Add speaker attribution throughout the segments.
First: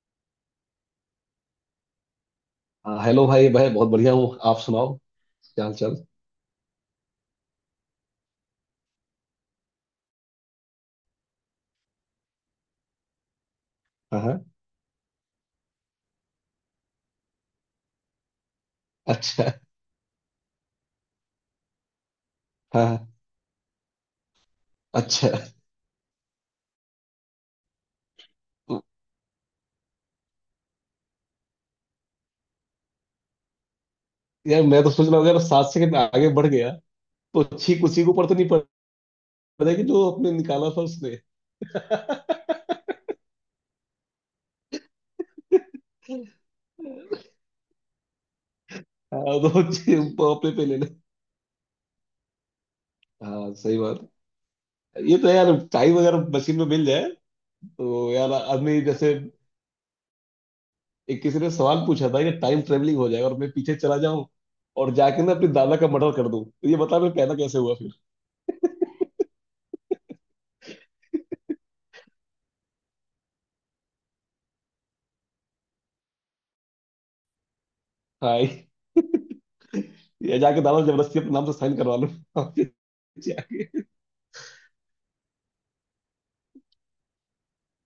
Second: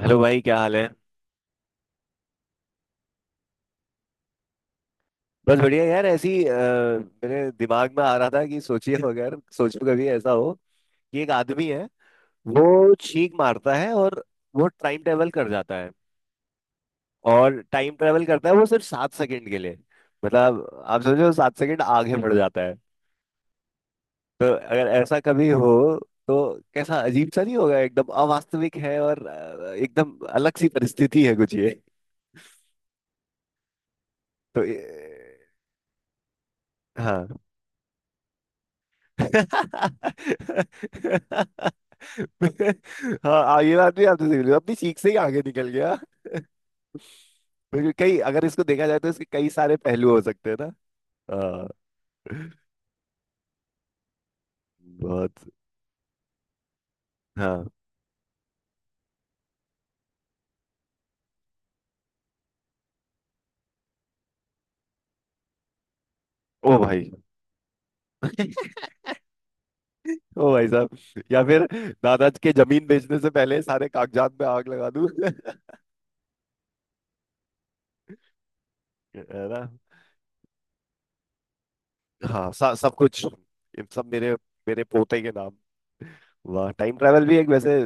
Speaker 1: Hello. हाँ भाई, क्या हाल है?
Speaker 2: हाँ, हेलो भाई भाई बहुत बढ़िया हूँ। आप सुनाओ,
Speaker 1: बस
Speaker 2: क्या हाल
Speaker 1: बढ़िया
Speaker 2: चाल।
Speaker 1: यार। ऐसी मेरे दिमाग में आ रहा था कि सोचिए, अगर सोचो कभी ऐसा हो कि एक आदमी है, वो छींक मारता है
Speaker 2: हाँ
Speaker 1: और
Speaker 2: हाँ।
Speaker 1: वो टाइम ट्रेवल कर जाता है, और टाइम ट्रेवल करता है वो सिर्फ सात
Speaker 2: अच्छा।
Speaker 1: सेकंड के लिए। मतलब आप समझो, 7 सेकंड आगे बढ़ जाता है।
Speaker 2: हाँ हाँ।
Speaker 1: तो अगर ऐसा
Speaker 2: अच्छा
Speaker 1: कभी हो तो कैसा अजीब सा नहीं होगा? एकदम अवास्तविक है और एकदम अलग सी परिस्थिति है कुछ ये। तो
Speaker 2: यार, मैं तो सोच रहा हूँ अगर
Speaker 1: ए,
Speaker 2: सात सेकंड आगे बढ़ गया
Speaker 1: हाँ
Speaker 2: तो छींक उसी के ऊपर तो नहीं पड़ेगी जो अपने निकाला था उसने। हाँ,
Speaker 1: हाँ, ये बात भी आपने सही बोली, अपनी सीख से ही आगे निकल गया। बिल्कुल, कई अगर इसको देखा जाए तो इसके कई
Speaker 2: तो
Speaker 1: सारे पहलू हो
Speaker 2: छींक
Speaker 1: सकते
Speaker 2: अपने
Speaker 1: हैं ना।
Speaker 2: पे ले ले।
Speaker 1: हाँ।
Speaker 2: हाँ, सही बात। ये तो
Speaker 1: बहुत।
Speaker 2: यार टाइम अगर मशीन में मिल जाए
Speaker 1: हाँ।
Speaker 2: तो यार आदमी जैसे एक किसी ने सवाल पूछा था कि टाइम ट्रेवलिंग हो जाए और मैं पीछे चला जाऊं और जाके ना अपने दादा का मर्डर कर दूं तो
Speaker 1: ओ
Speaker 2: ये बता
Speaker 1: भाई।
Speaker 2: मैं पैदा कैसे हुआ फिर।
Speaker 1: ओ भाई साहब, या फिर दादाजी के जमीन बेचने से पहले सारे कागजात पे आग लगा दूं।
Speaker 2: हाँ,
Speaker 1: है ना।
Speaker 2: ये जाके दादा जबरदस्ती अपने नाम से साइन करवा लो।
Speaker 1: हाँ सब कुछ
Speaker 2: जाके।
Speaker 1: ये सब मेरे मेरे पोते के नाम। वाह, टाइम ट्रैवल भी एक वैसे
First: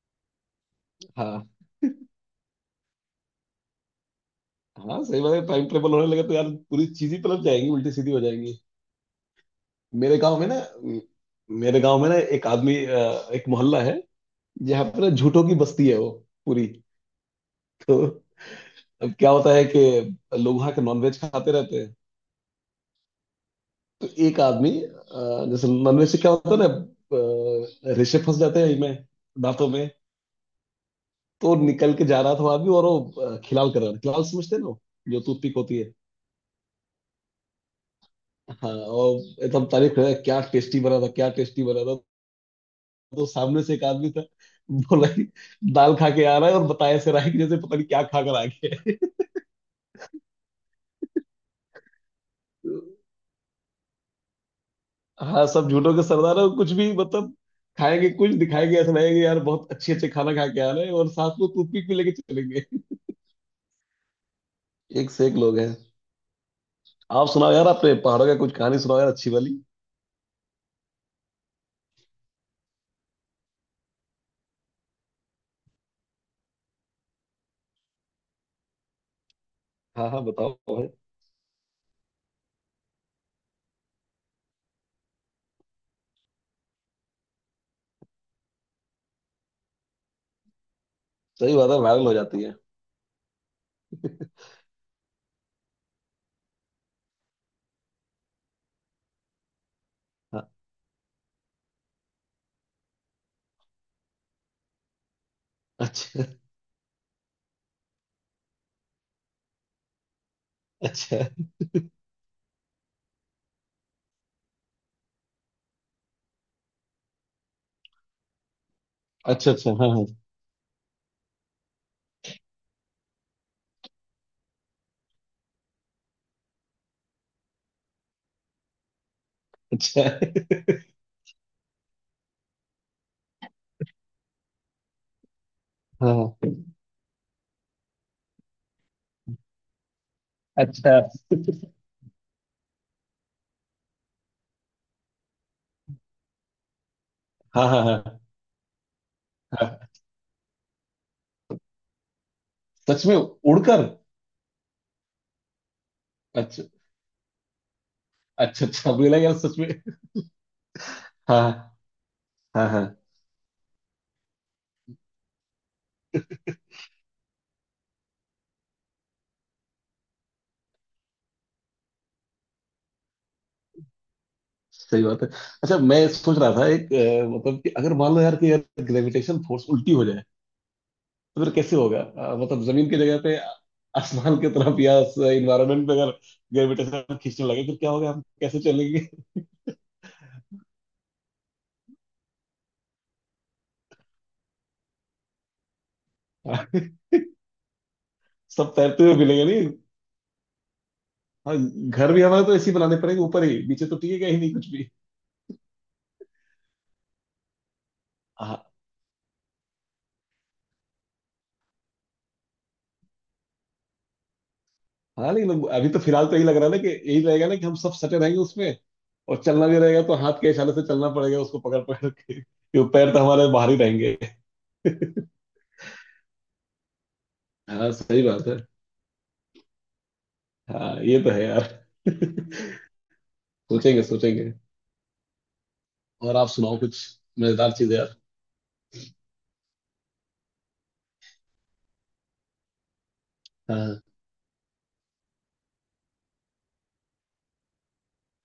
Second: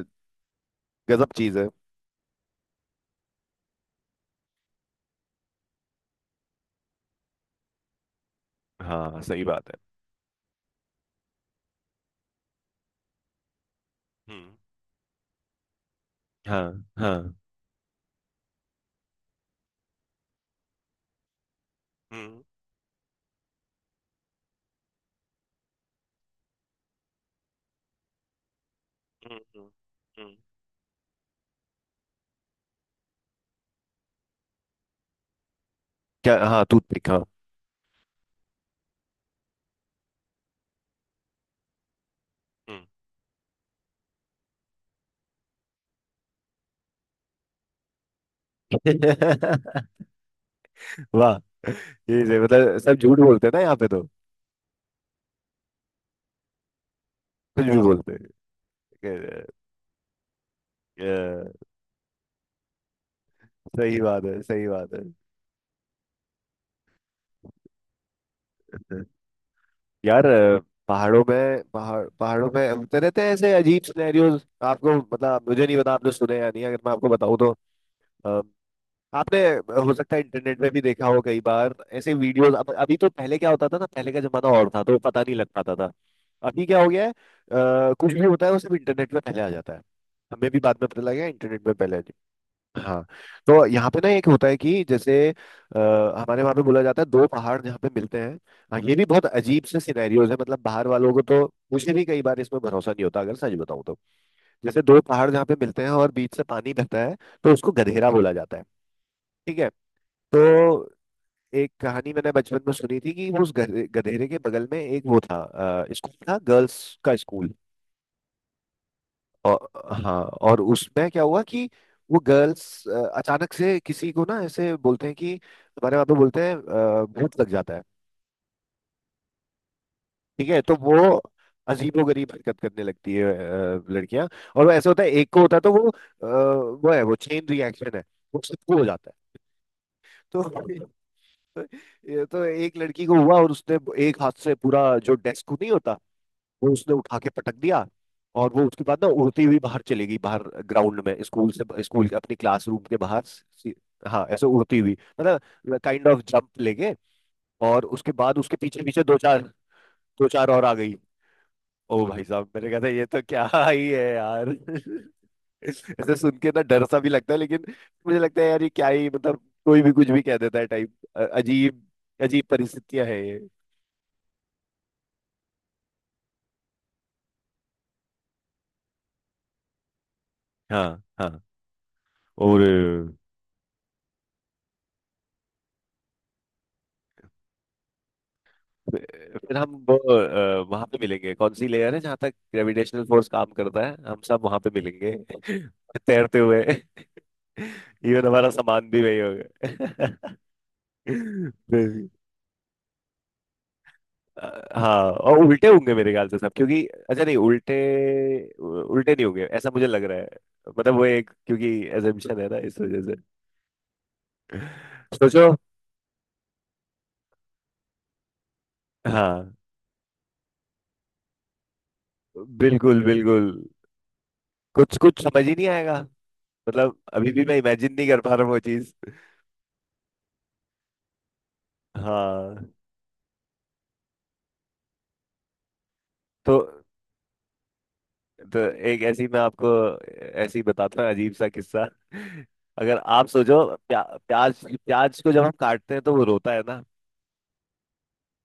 Speaker 1: गजब
Speaker 2: हाँ
Speaker 1: चीज है।
Speaker 2: हाँ, सही बात है। टाइम ट्रेवल होने लगे तो यार पूरी चीज ही पलट जाएंगी, उल्टी सीधी हो जाएंगी।
Speaker 1: हाँ सही बात है।
Speaker 2: मेरे गांव में ना म- मेरे गांव में ना एक आदमी एक मोहल्ला है।
Speaker 1: हम्म।
Speaker 2: यहाँ पर ना झूठों की बस्ती है वो पूरी।
Speaker 1: हाँ हाँ।
Speaker 2: तो अब क्या होता है कि लोग वहाँ के नॉनवेज खाते रहते हैं।
Speaker 1: हम्म।
Speaker 2: तो एक आदमी जैसे नॉनवेज से क्या होता है ना, रेशे फंस जाते हैं इनमें,
Speaker 1: हम्म। हम्म।
Speaker 2: दांतों में।
Speaker 1: हम्म।
Speaker 2: तो निकल के जा रहा था वो आदमी और वो खिलाल कर रहा था। खिलाल समझते हैं ना वो, जो टूथपिक होती है।
Speaker 1: क्या? हाँ टूथपिक, हाँ।
Speaker 2: हाँ। और एकदम तारीफ कर रहा है, क्या टेस्टी बना था क्या टेस्टी बना था।
Speaker 1: हम्म।
Speaker 2: तो सामने से एक आदमी था, बोला कि दाल खा के आ रहा है और बताया ऐसे रहा है कि जैसे पता नहीं क्या खा कर आ गया है।
Speaker 1: वाह। ये से मतलब सब झूठ बोलते हैं ना यहाँ पे तो,
Speaker 2: हाँ, सब झूठों के सरदार है। कुछ भी मतलब
Speaker 1: कुछ भी
Speaker 2: खाएंगे
Speaker 1: बोलते
Speaker 2: कुछ दिखाएंगे, ऐसा लगेगा कि यार
Speaker 1: हैं। अ,
Speaker 2: बहुत अच्छे अच्छे खाना खा के आ रहे हैं
Speaker 1: अ,
Speaker 2: और साथ में टूथपिक भी लेके चलेंगे।
Speaker 1: सही बात है, सही बात है।
Speaker 2: एक से एक लोग हैं। आप सुनाओ यार, अपने पहाड़ों का कुछ कहानी सुनाओ यार अच्छी वाली।
Speaker 1: यार पहाड़ों में, पहाड़ पहाड़ों में होते रहते हैं ऐसे अजीब सिनेरियोज। आपको मतलब, मुझे नहीं पता आपने सुने या नहीं, अगर मैं आपको बताऊं तो आपने हो
Speaker 2: हाँ
Speaker 1: सकता है
Speaker 2: हाँ, बताओ
Speaker 1: इंटरनेट में भी
Speaker 2: भाई।
Speaker 1: देखा हो। कई बार ऐसे वीडियोस अब, अभी तो पहले क्या होता था ना, पहले का जमाना और था तो पता नहीं लग पाता था। अभी क्या हो गया है, कुछ भी होता है वो सब इंटरनेट में पहले आ जाता है। हमें भी बाद में पता लगा,
Speaker 2: सही
Speaker 1: इंटरनेट
Speaker 2: बात
Speaker 1: में
Speaker 2: है,
Speaker 1: पहले आ
Speaker 2: वायरल
Speaker 1: जाता
Speaker 2: हो जाती है।
Speaker 1: है। हाँ। तो यहाँ पे ना एक होता है कि जैसे हमारे वहाँ पे बोला जाता है, दो पहाड़ जहाँ पे मिलते हैं। हाँ ये भी बहुत अजीब से सिनेरियोज है।
Speaker 2: हाँ।
Speaker 1: मतलब बाहर वालों को तो, मुझे भी कई बार इसमें भरोसा नहीं होता अगर सच बताऊँ तो। जैसे दो पहाड़ जहाँ पे मिलते हैं और
Speaker 2: अच्छा।
Speaker 1: बीच से पानी बहता है, तो उसको गधेरा बोला जाता है। ठीक है। तो
Speaker 2: अच्छा।
Speaker 1: एक कहानी मैंने बचपन में सुनी थी कि उस गधेरे के बगल में एक वो था, स्कूल था, गर्ल्स का स्कूल।
Speaker 2: अच्छा।
Speaker 1: और
Speaker 2: अच्छा। हाँ हाँ।
Speaker 1: हाँ, और उसमें क्या हुआ कि वो गर्ल्स अचानक से किसी को ना ऐसे बोलते हैं कि, हमारे वहाँ पे बोलते हैं, भूत लग जाता है।
Speaker 2: अच्छा।
Speaker 1: ठीक है, तो वो अजीबो गरीब हरकत करने लगती है लड़कियां। और वो ऐसे होता है, एक को होता है तो वो
Speaker 2: हाँ हाँ,
Speaker 1: वो है, वो चेन रिएक्शन है, वो सबको हो जाता है।
Speaker 2: अच्छा।
Speaker 1: तो ये तो एक लड़की को हुआ, और उसने एक हाथ से पूरा जो डेस्क नहीं होता, वो उसने उठा के पटक
Speaker 2: हाँ हाँ।
Speaker 1: दिया।
Speaker 2: हाँ
Speaker 1: और वो उसके बाद ना उड़ती हुई बाहर
Speaker 2: हाँ,
Speaker 1: चली गई, बाहर ग्राउंड में, स्कूल से, स्कूल के अपनी क्लासरूम के
Speaker 2: सच में
Speaker 1: बाहर
Speaker 2: उड़कर?
Speaker 1: हाँ ऐसे उड़ती हुई, मतलब काइंड ऑफ जंप
Speaker 2: अच्छा,
Speaker 1: लेके। और उसके बाद उसके
Speaker 2: अच्छा।
Speaker 1: पीछे
Speaker 2: अच्छा
Speaker 1: पीछे
Speaker 2: मुझे
Speaker 1: दो
Speaker 2: लगा यार
Speaker 1: चार
Speaker 2: सच में।
Speaker 1: दो चार और आ गई।
Speaker 2: हाँ
Speaker 1: ओ भाई साहब,
Speaker 2: हाँ। हाँ
Speaker 1: मैंने कहा था
Speaker 2: हाँ,
Speaker 1: ये तो क्या ही है यार। ऐसे सुन के ना डर सा भी लगता है, लेकिन मुझे लगता है यार ये क्या ही। मतलब कोई भी कुछ भी कह देता है टाइप। अजीब अजीब परिस्थितियां है ये।
Speaker 2: सही बात है। अच्छा मैं सोच रहा था एक मतलब कि अगर मान लो यार कि यार ग्रेविटेशन फोर्स उल्टी हो जाए
Speaker 1: हाँ हाँ।
Speaker 2: तो फिर कैसे होगा?
Speaker 1: और
Speaker 2: मतलब जमीन की जगह पे आसमान की तरफ, या इन्वायरमेंट पे अगर ग्रेविटेशन खींचने लगे फिर क्या होगा, हम कैसे चलेंगे?
Speaker 1: फिर हम वो, वहां पे मिलेंगे। कौन सी लेयर है जहाँ तक ग्रेविटेशनल फोर्स काम करता है, हम सब वहां पे मिलेंगे। तैरते हुए।
Speaker 2: हाँ,
Speaker 1: इवन हमारा
Speaker 2: सब
Speaker 1: सामान भी
Speaker 2: तैरते हुए
Speaker 1: वही
Speaker 2: मिलेंगे नहीं?
Speaker 1: होगा।
Speaker 2: हाँ।
Speaker 1: फिर,
Speaker 2: घर भी हमारे तो ऐसे ही बनाने पड़ेंगे, ऊपर ही नीचे तो टिकेगा ही नहीं कुछ भी।
Speaker 1: हाँ और उल्टे होंगे मेरे ख्याल से सब। क्योंकि, अच्छा नहीं, उल्टे,
Speaker 2: हाँ।
Speaker 1: उल्टे नहीं होंगे ऐसा मुझे लग रहा है। मतलब वो एक, क्योंकि एजम्पशन है ना इस वजह से
Speaker 2: हाँ लेकिन
Speaker 1: सोचो।
Speaker 2: अभी तो फिलहाल तो यही लग रहा है ना कि यही रहेगा ना कि हम सब सटे रहेंगे उसमें। और
Speaker 1: हाँ।
Speaker 2: चलना भी रहेगा तो हाथ के इशारे से चलना पड़ेगा, उसको पकड़ पकड़ के, क्योंकि
Speaker 1: बिल्कुल
Speaker 2: पैर तो हमारे
Speaker 1: बिल्कुल।
Speaker 2: बाहर ही रहेंगे।
Speaker 1: कुछ कुछ समझ ही नहीं आएगा, मतलब अभी भी मैं
Speaker 2: हाँ
Speaker 1: इमेजिन नहीं कर
Speaker 2: सही
Speaker 1: पा रहा
Speaker 2: बात
Speaker 1: हूँ
Speaker 2: है।
Speaker 1: वो चीज।
Speaker 2: हाँ ये तो है यार।
Speaker 1: हाँ।
Speaker 2: सोचेंगे सोचेंगे। और आप
Speaker 1: तो
Speaker 2: सुनाओ कुछ मजेदार चीज यार।
Speaker 1: तो एक ऐसी मैं आपको, ऐसी बताता हूँ अजीब सा किस्सा। अगर आप सोचो,
Speaker 2: हाँ
Speaker 1: प्याज प्याज को जब हम काटते हैं तो वो रोता है ना।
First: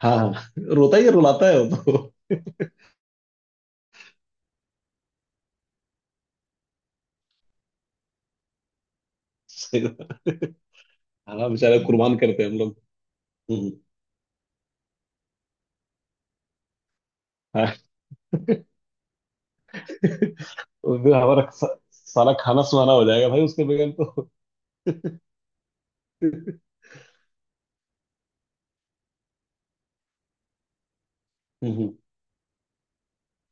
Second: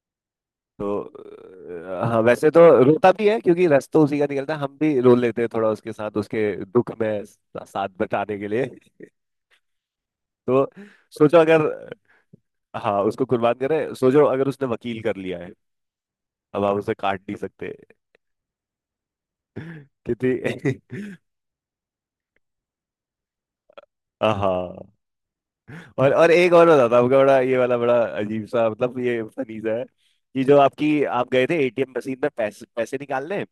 Speaker 2: हाँ। हाँ, रोता
Speaker 1: तो
Speaker 2: ही है, रुलाता है वो
Speaker 1: हाँ,
Speaker 2: तो।
Speaker 1: वैसे तो रोता भी है क्योंकि रस तो उसी का निकलता है। हम भी रो लेते हैं थोड़ा उसके साथ, उसके दुख में साथ बटाने के लिए।
Speaker 2: सही बात।
Speaker 1: तो सोचो,
Speaker 2: हाँ
Speaker 1: अगर
Speaker 2: बेचारे कुर्बान करते हैं हम लोग।
Speaker 1: हाँ उसको कुर्बान
Speaker 2: हम्म।
Speaker 1: करें। सोचो अगर उसने वकील कर लिया है, अब आप उसे काट नहीं
Speaker 2: हाँ।
Speaker 1: सकते। कितनी।
Speaker 2: उस दिन हमारा सारा खाना सुहाना हो जाएगा भाई उसके बगैर तो।
Speaker 1: हाँ, और एक और बताता हूँ आपका। बड़ा ये वाला बड़ा अजीब सा, मतलब ये फनी सा है कि जो आपकी आप गए थे एटीएम
Speaker 2: हम्म।
Speaker 1: मशीन में पैसे पैसे निकालने,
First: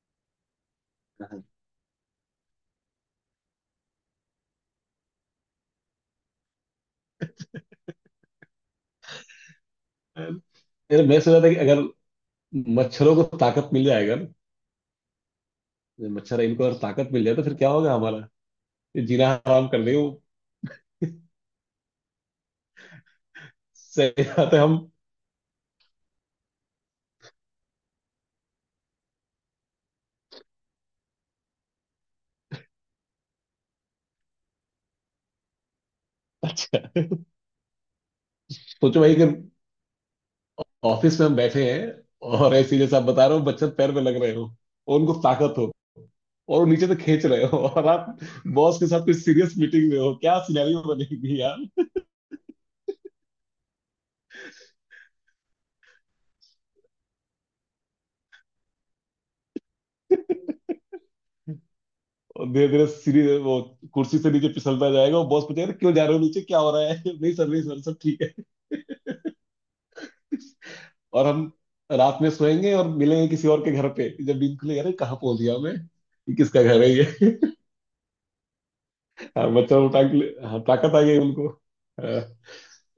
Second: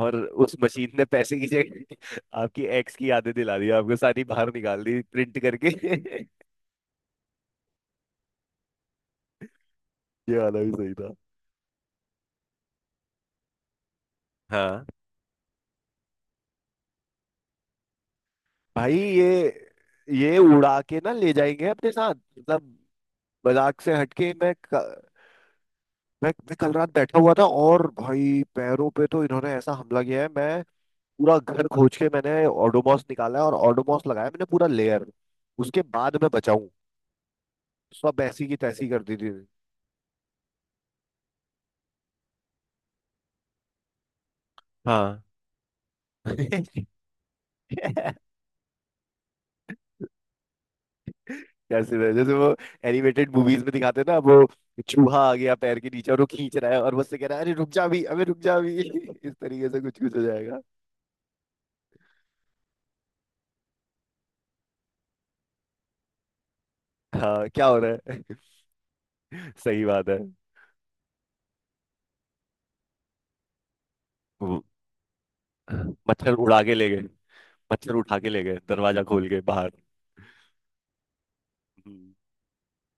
Speaker 1: और उस मशीन ने पैसे
Speaker 2: हम्म।
Speaker 1: की जगह आपकी एक्स की यादें दिला दी आपको, सारी बाहर निकाल दी प्रिंट करके। ये
Speaker 2: मेरे
Speaker 1: वाला भी सही था।
Speaker 2: मैं सोचा था कि अगर मच्छरों को ताकत मिल जाएगा ना,
Speaker 1: हाँ
Speaker 2: जब मच्छर इनको अगर ताकत मिल जाए तो फिर क्या होगा हमारा।
Speaker 1: भाई।
Speaker 2: ये जीना
Speaker 1: ये
Speaker 2: हराम कर देंगे वो।
Speaker 1: ये उड़ा के ना ले जाएंगे अपने साथ, मतलब। मजाक से
Speaker 2: सही
Speaker 1: हटके, मैं
Speaker 2: बात है।
Speaker 1: क-
Speaker 2: हम
Speaker 1: मैं कल रात बैठा हुआ था, और भाई पैरों पे तो इन्होंने ऐसा हमला किया है। मैं पूरा घर खोज के, मैंने ओडोमॉस निकाला और ओडोमॉस लगाया। मैंने पूरा लेयर, उसके बाद मैं बचाऊं, सब ऐसी की तैसी
Speaker 2: सोचो
Speaker 1: कर
Speaker 2: भाई
Speaker 1: दी
Speaker 2: कि
Speaker 1: थी।
Speaker 2: ऑफिस में हम बैठे हैं और ऐसी जैसे आप बता रहे हो मच्छर पैर में लग रहे हो और उनको
Speaker 1: हाँ।
Speaker 2: ताकत हो और वो नीचे से खींच रहे हो और आप बॉस के साथ कोई सीरियस मीटिंग में हो, क्या सिनेरियो बनेगी यार।
Speaker 1: जैसे जैसे वो एनिमेटेड मूवीज में दिखाते हैं ना, वो चूहा आ गया पैर के नीचे और वो खींच रहा है, और मुझसे कह रहा है, अरे रुक जा भी, अबे रुक जा भी। इस तरीके से कुछ कुछ हो जाएगा।
Speaker 2: और धीरे धीरे सीरीज वो कुर्सी से नीचे फिसलता जाएगा और बॉस पूछेगा, "अरे क्यों जा रहे हो नीचे, क्या हो रहा है?" नहीं
Speaker 1: हाँ,
Speaker 2: सर, नहीं
Speaker 1: क्या हो
Speaker 2: सर, सब
Speaker 1: रहा है?
Speaker 2: ठीक।
Speaker 1: सही बात है।
Speaker 2: और हम रात में सोएंगे और मिलेंगे किसी और के घर पे, जब नींद
Speaker 1: वो-
Speaker 2: खुलेगी अरे कहाँ पहुंच गया मैं,
Speaker 1: मच्छर
Speaker 2: ये
Speaker 1: उड़ा
Speaker 2: किसका
Speaker 1: के
Speaker 2: घर
Speaker 1: ले
Speaker 2: है
Speaker 1: गए,
Speaker 2: ये?
Speaker 1: मच्छर उठा के ले गए दरवाजा खोल के
Speaker 2: हाँ
Speaker 1: बाहर।
Speaker 2: बच्चा उठा के हाँ, ताकत आ गई उनको,
Speaker 1: हम्म।
Speaker 2: हाँ।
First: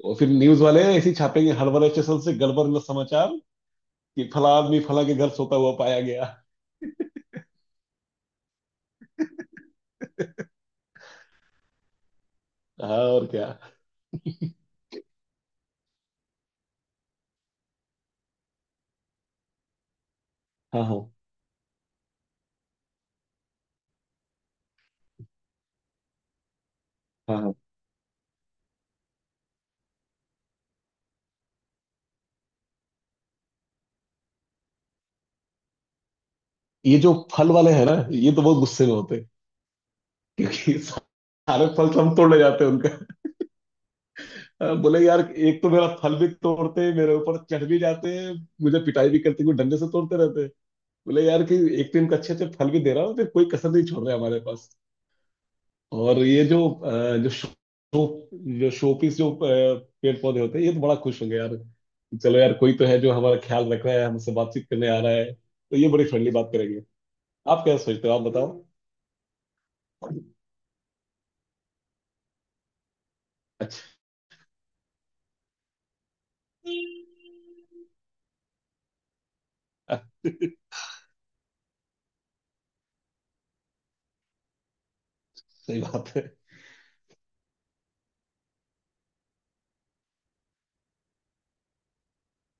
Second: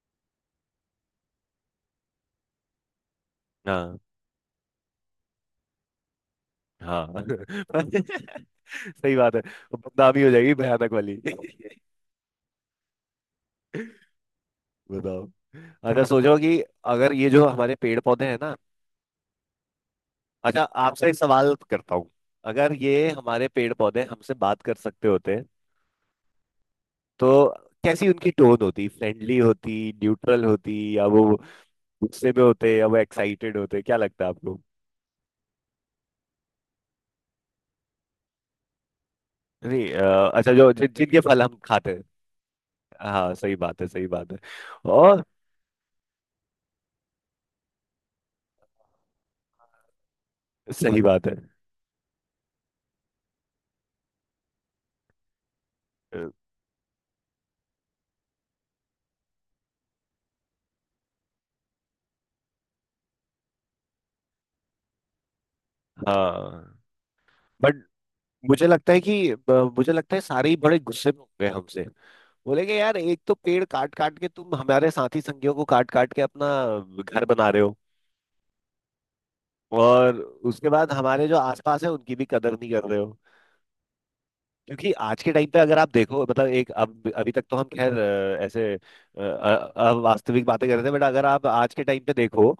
Speaker 2: और फिर न्यूज वाले ऐसे ही छापेंगे, हर वाले स्टेशन से गड़बड़ में समाचार
Speaker 1: हाँ
Speaker 2: कि फला आदमी फला के घर सोता हुआ पाया गया।
Speaker 1: हाँ। सही बात है। वो बदनामी हो जाएगी भयानक वाली।
Speaker 2: हाँ और क्या।
Speaker 1: बताओ। अच्छा सोचो कि अगर ये जो हमारे पेड़ पौधे हैं ना। अच्छा
Speaker 2: हाँ हाँ।
Speaker 1: आपसे एक सवाल करता हूँ, अगर ये हमारे पेड़ पौधे हमसे बात कर सकते होते
Speaker 2: हाँ
Speaker 1: तो
Speaker 2: हाँ।
Speaker 1: कैसी उनकी टोन होती? फ्रेंडली होती, न्यूट्रल होती, या वो गुस्से में होते या वो एक्साइटेड होते? क्या लगता है आपको?
Speaker 2: ये जो फल वाले हैं ना, ये तो बहुत गुस्से में होते हैं,
Speaker 1: नहीं अच्छा, जो
Speaker 2: क्योंकि
Speaker 1: जिनके फल हम
Speaker 2: सारे फल
Speaker 1: खाते हैं।
Speaker 2: सब तोड़ ले जाते हैं उनका।
Speaker 1: हाँ सही बात है, सही बात है।
Speaker 2: हाँ, बोले यार
Speaker 1: और
Speaker 2: एक तो मेरा फल भी तोड़ते हैं, मेरे ऊपर चढ़ भी जाते हैं, मुझे पिटाई भी करते हैं, कोई डंडे से तोड़ते रहते हैं।
Speaker 1: सही
Speaker 2: बोले
Speaker 1: बात है।
Speaker 2: यार कि एक तो इनका अच्छे अच्छे फल भी दे रहा हूँ, फिर कोई कसर नहीं छोड़ रहा है हमारे पास। और ये जो अ, जो शो जो शोपीस जो पेड़ पौधे होते हैं, ये तो बड़ा खुश होंगे यार। चलो यार कोई तो है जो हमारा ख्याल रख रहा है, हमसे बातचीत करने आ रहा है, तो ये बड़ी फ्रेंडली बात
Speaker 1: हाँ।
Speaker 2: करेंगे। आप क्या
Speaker 1: बट
Speaker 2: सोचते हो आप बताओ।
Speaker 1: मुझे लगता है कि मुझे लगता है सारे ही बड़े गुस्से में होंगे हमसे। बोलेंगे यार, एक तो पेड़
Speaker 2: अच्छा।
Speaker 1: काट काट के, तुम हमारे साथी संगियों को काट काट के अपना घर बना रहे हो। और
Speaker 2: अच्छा,
Speaker 1: उसके बाद हमारे जो आसपास है उनकी भी कदर नहीं कर रहे हो। क्योंकि आज के टाइम पे अगर
Speaker 2: सही
Speaker 1: आप
Speaker 2: बात
Speaker 1: देखो,
Speaker 2: है।
Speaker 1: मतलब एक, अब अभी तक तो हम खैर ऐसे वास्तविक बातें कर रहे थे। बट अगर आप आज के टाइम पे देखो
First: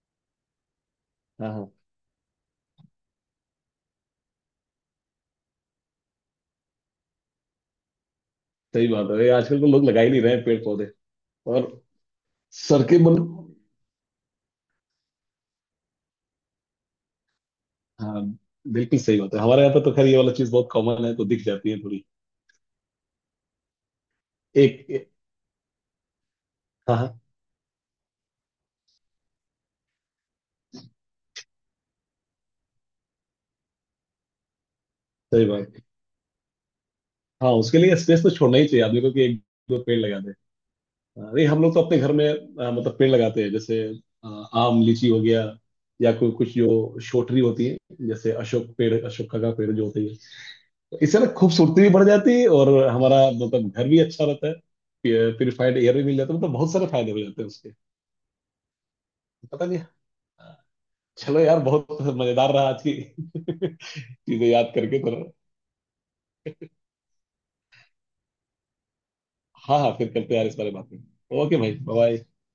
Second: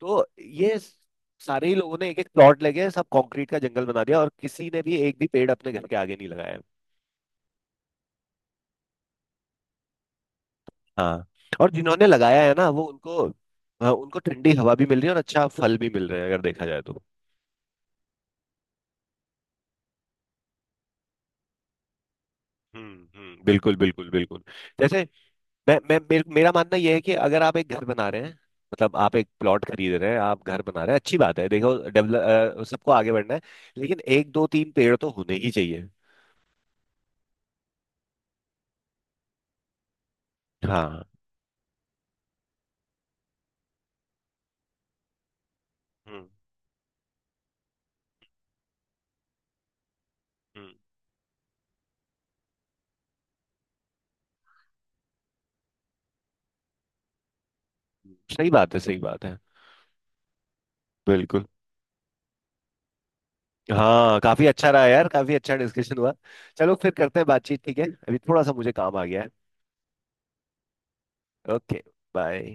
Speaker 1: तो ये
Speaker 2: हाँ
Speaker 1: सारे
Speaker 2: हाँ,
Speaker 1: ही लोगों ने एक एक प्लॉट लेके सब कंक्रीट का जंगल बना दिया, और किसी ने भी एक भी पेड़ अपने घर के आगे नहीं लगाया।
Speaker 2: सही बात है। ये आजकल तो लोग लगा ही नहीं रहे हैं पेड़ पौधे।
Speaker 1: हाँ।
Speaker 2: और
Speaker 1: और जिन्होंने लगाया है ना,
Speaker 2: सर
Speaker 1: वो
Speaker 2: के
Speaker 1: उनको
Speaker 2: बल।
Speaker 1: अ, उनको ठंडी हवा भी मिल रही है और अच्छा फल भी मिल रहा है अगर देखा जाए तो।
Speaker 2: हाँ बिल्कुल सही बात है, हमारे यहाँ पे तो खैर ये वाला चीज बहुत कॉमन है, तो दिख जाती है थोड़ी।
Speaker 1: हम्म। बिल्कुल बिल्कुल बिल्कुल।
Speaker 2: एक,
Speaker 1: जैसे
Speaker 2: एक।
Speaker 1: मैं मेरा मानना यह
Speaker 2: हाँ
Speaker 1: है कि
Speaker 2: हाँ।
Speaker 1: अगर आप एक घर बना रहे हैं, मतलब आप एक प्लॉट खरीद रहे हैं, आप घर बना रहे हैं। अच्छी बात है, देखो डेवलप सबको आगे बढ़ना है, लेकिन एक दो तीन पेड़ तो होने
Speaker 2: सही
Speaker 1: ही
Speaker 2: बात।
Speaker 1: चाहिए।
Speaker 2: हाँ उसके लिए स्पेस तो छोड़ना ही चाहिए आदमी को कि एक दो पेड़ लगा दे।
Speaker 1: हाँ।
Speaker 2: अरे हम लोग तो अपने घर में मतलब पेड़ लगाते हैं जैसे अ, आम लीची हो गया, या
Speaker 1: हम्म
Speaker 2: कोई कुछ जो शोटरी होती है, जैसे अशोक पेड़, अशोका का पेड़ जो होती है,
Speaker 1: हम्म
Speaker 2: तो इससे ना खूबसूरती भी बढ़ जाती है और हमारा मतलब घर भी अच्छा रहता है। प्योरीफाइड एयर भी मिल जाता है, मतलब बहुत सारे फायदे हो जाते हैं उसके।
Speaker 1: सही बात है, सही बात है।
Speaker 2: पता नहीं। चलो
Speaker 1: बिल्कुल।
Speaker 2: यार बहुत मजेदार रहा आज की।
Speaker 1: हाँ काफी
Speaker 2: चीजें
Speaker 1: अच्छा
Speaker 2: याद
Speaker 1: रहा
Speaker 2: करके
Speaker 1: यार,
Speaker 2: तो।
Speaker 1: काफी अच्छा डिस्कशन हुआ। चलो, फिर करते हैं बातचीत। ठीक है, अभी थोड़ा सा मुझे काम आ गया है।
Speaker 2: हाँ हाँ, फिर करते हैं यार इस बारे में बात। ओके भाई,
Speaker 1: ओके,
Speaker 2: बाय।
Speaker 1: बाय।